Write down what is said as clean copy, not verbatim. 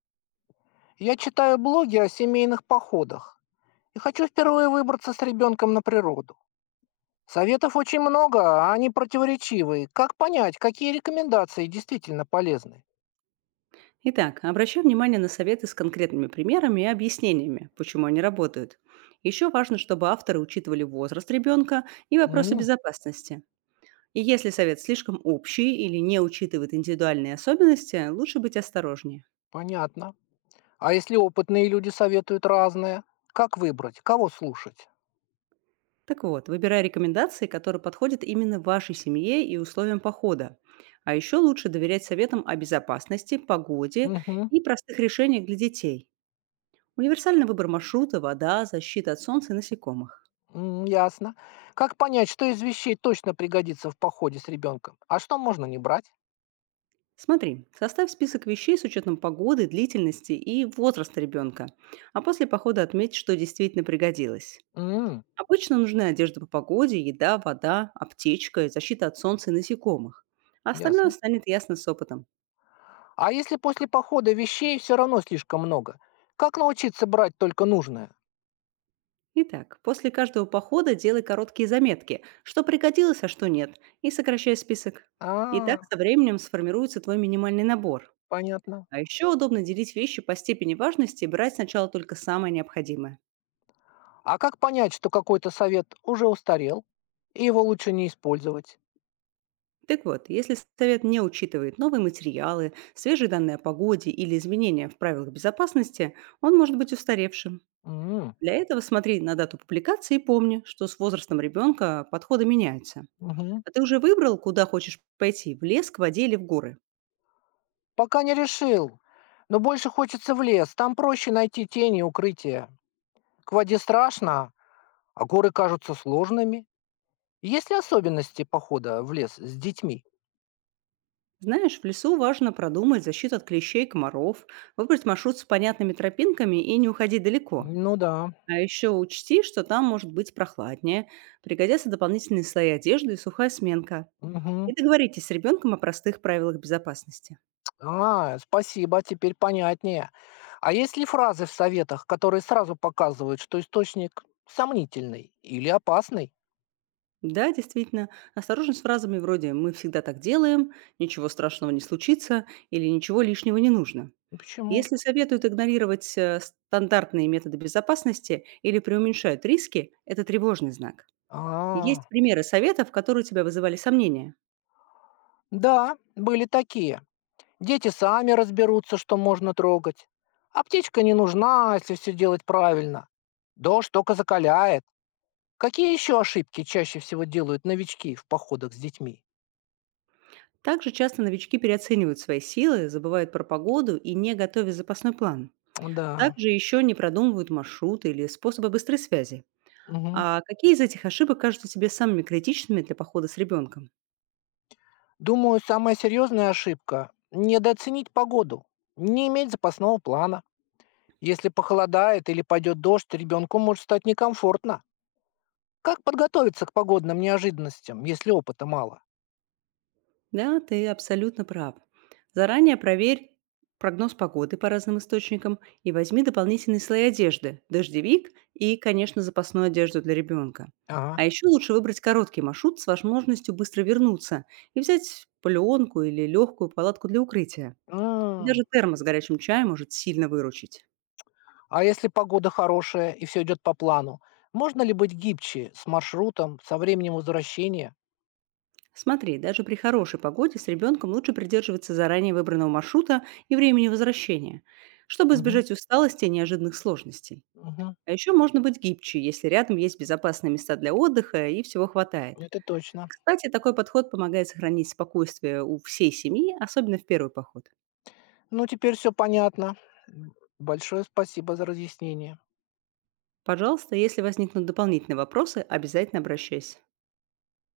Я читаю блоги о семейных походах и хочу впервые выбраться с ребенком на природу. Советов очень много, а они противоречивые. Как понять, какие рекомендации действительно полезны? Итак, обращай внимание на советы с конкретными примерами и объяснениями, почему они работают. Еще важно, чтобы авторы учитывали возраст ребенка и вопросы М, безопасности. И если совет слишком общий или не учитывает индивидуальные особенности, лучше быть осторожнее. понятно. А если опытные люди советуют разное? Как выбрать? Кого слушать? Так вот, выбирай рекомендации, которые подходят именно вашей семье и условиям похода. А еще лучше доверять советам о безопасности, погоде Угу. и простых решениях для детей. Универсальный выбор маршрута, вода, защита от солнца и насекомых. М, ясно. Как понять, что из вещей точно пригодится в походе с ребенком, а что можно не брать? Смотри, составь список вещей с учетом погоды, длительности и возраста ребенка, а после похода отметь, что действительно пригодилось. М, Обычно нужны одежда по погоде, еда, вода, аптечка, защита от солнца и насекомых. А остальное ясно. станет ясно с опытом. А если после похода вещей все равно слишком много? Как научиться брать только нужное? Итак, после каждого похода делай короткие заметки, что пригодилось, а что нет, и сокращай список. И так А, со временем сформируется твой минимальный набор. понятно. А еще удобно делить вещи по степени важности и брать сначала только самое необходимое. А как понять, что какой-то совет уже устарел, и его лучше не использовать? Так вот, если совет не учитывает новые материалы, свежие данные о погоде или изменения в правилах безопасности, он может быть устаревшим. М, Для этого смотри на дату публикации и помни, что с возрастом ребенка подходы меняются. мгм. А ты уже выбрал, куда хочешь пойти – в лес, к воде или в горы? Пока не решил. Но больше хочется в лес. Там проще найти тени и укрытия. К воде страшно, а горы кажутся сложными. Есть ли особенности похода в лес с детьми? Знаешь, в лесу важно продумать защиту от клещей и комаров, выбрать маршрут с понятными тропинками и не уходить далеко. Ну да. А еще учти, что там может быть прохладнее, пригодятся дополнительные слои одежды и сухая сменка. Мгм. И договоритесь с ребенком о простых правилах безопасности. А, спасибо, теперь понятнее. А есть ли фразы в советах, которые сразу показывают, что источник сомнительный или опасный? Да, действительно, осторожно с фразами вроде «мы всегда так делаем», «ничего страшного не случится» или «ничего лишнего не нужно». Почему? Если советуют игнорировать стандартные методы безопасности или преуменьшают риски, это тревожный знак. И есть А, примеры советов, которые у тебя вызывали сомнения. да, были такие. Дети сами разберутся, что можно трогать. Аптечка не нужна, если все делать правильно. Дождь только закаляет. Какие еще ошибки чаще всего делают новички в походах с детьми? Также часто новички переоценивают свои силы, забывают про погоду и не готовят запасной план. Да. Также еще не продумывают маршруты или способы быстрой связи. А какие из этих ошибок кажутся тебе самыми критичными для похода с ребенком? Думаю, самая серьезная ошибка– недооценить погоду, не иметь запасного плана. Если похолодает или пойдет дождь, ребенку может стать некомфортно. Как подготовиться к погодным неожиданностям, если опыта мало? Да, ты абсолютно прав. Заранее проверь прогноз погоды по разным источникам и возьми дополнительные слои одежды, дождевик и, конечно, запасную одежду для ребенка. Ага. А еще лучше выбрать короткий маршрут с возможностью быстро вернуться и взять пленку или легкую палатку для укрытия. Даже М, термос с горячим чаем может сильно выручить. а если погода хорошая и все идет по плану, можно ли быть гибче с маршрутом, со временем возвращения? Смотри, даже при хорошей погоде с ребенком лучше придерживаться заранее выбранного маршрута и времени возвращения, чтобы Мгм, избежать усталости и неожиданных сложностей. мгм. А еще можно быть гибче, если рядом есть безопасные места для отдыха и всего хватает. Это точно. Кстати, такой подход помогает сохранить спокойствие у всей семьи, особенно в первый поход. Ну, теперь все понятно. М, большое спасибо за разъяснение. Пожалуйста, если возникнут дополнительные вопросы, обязательно обращайся.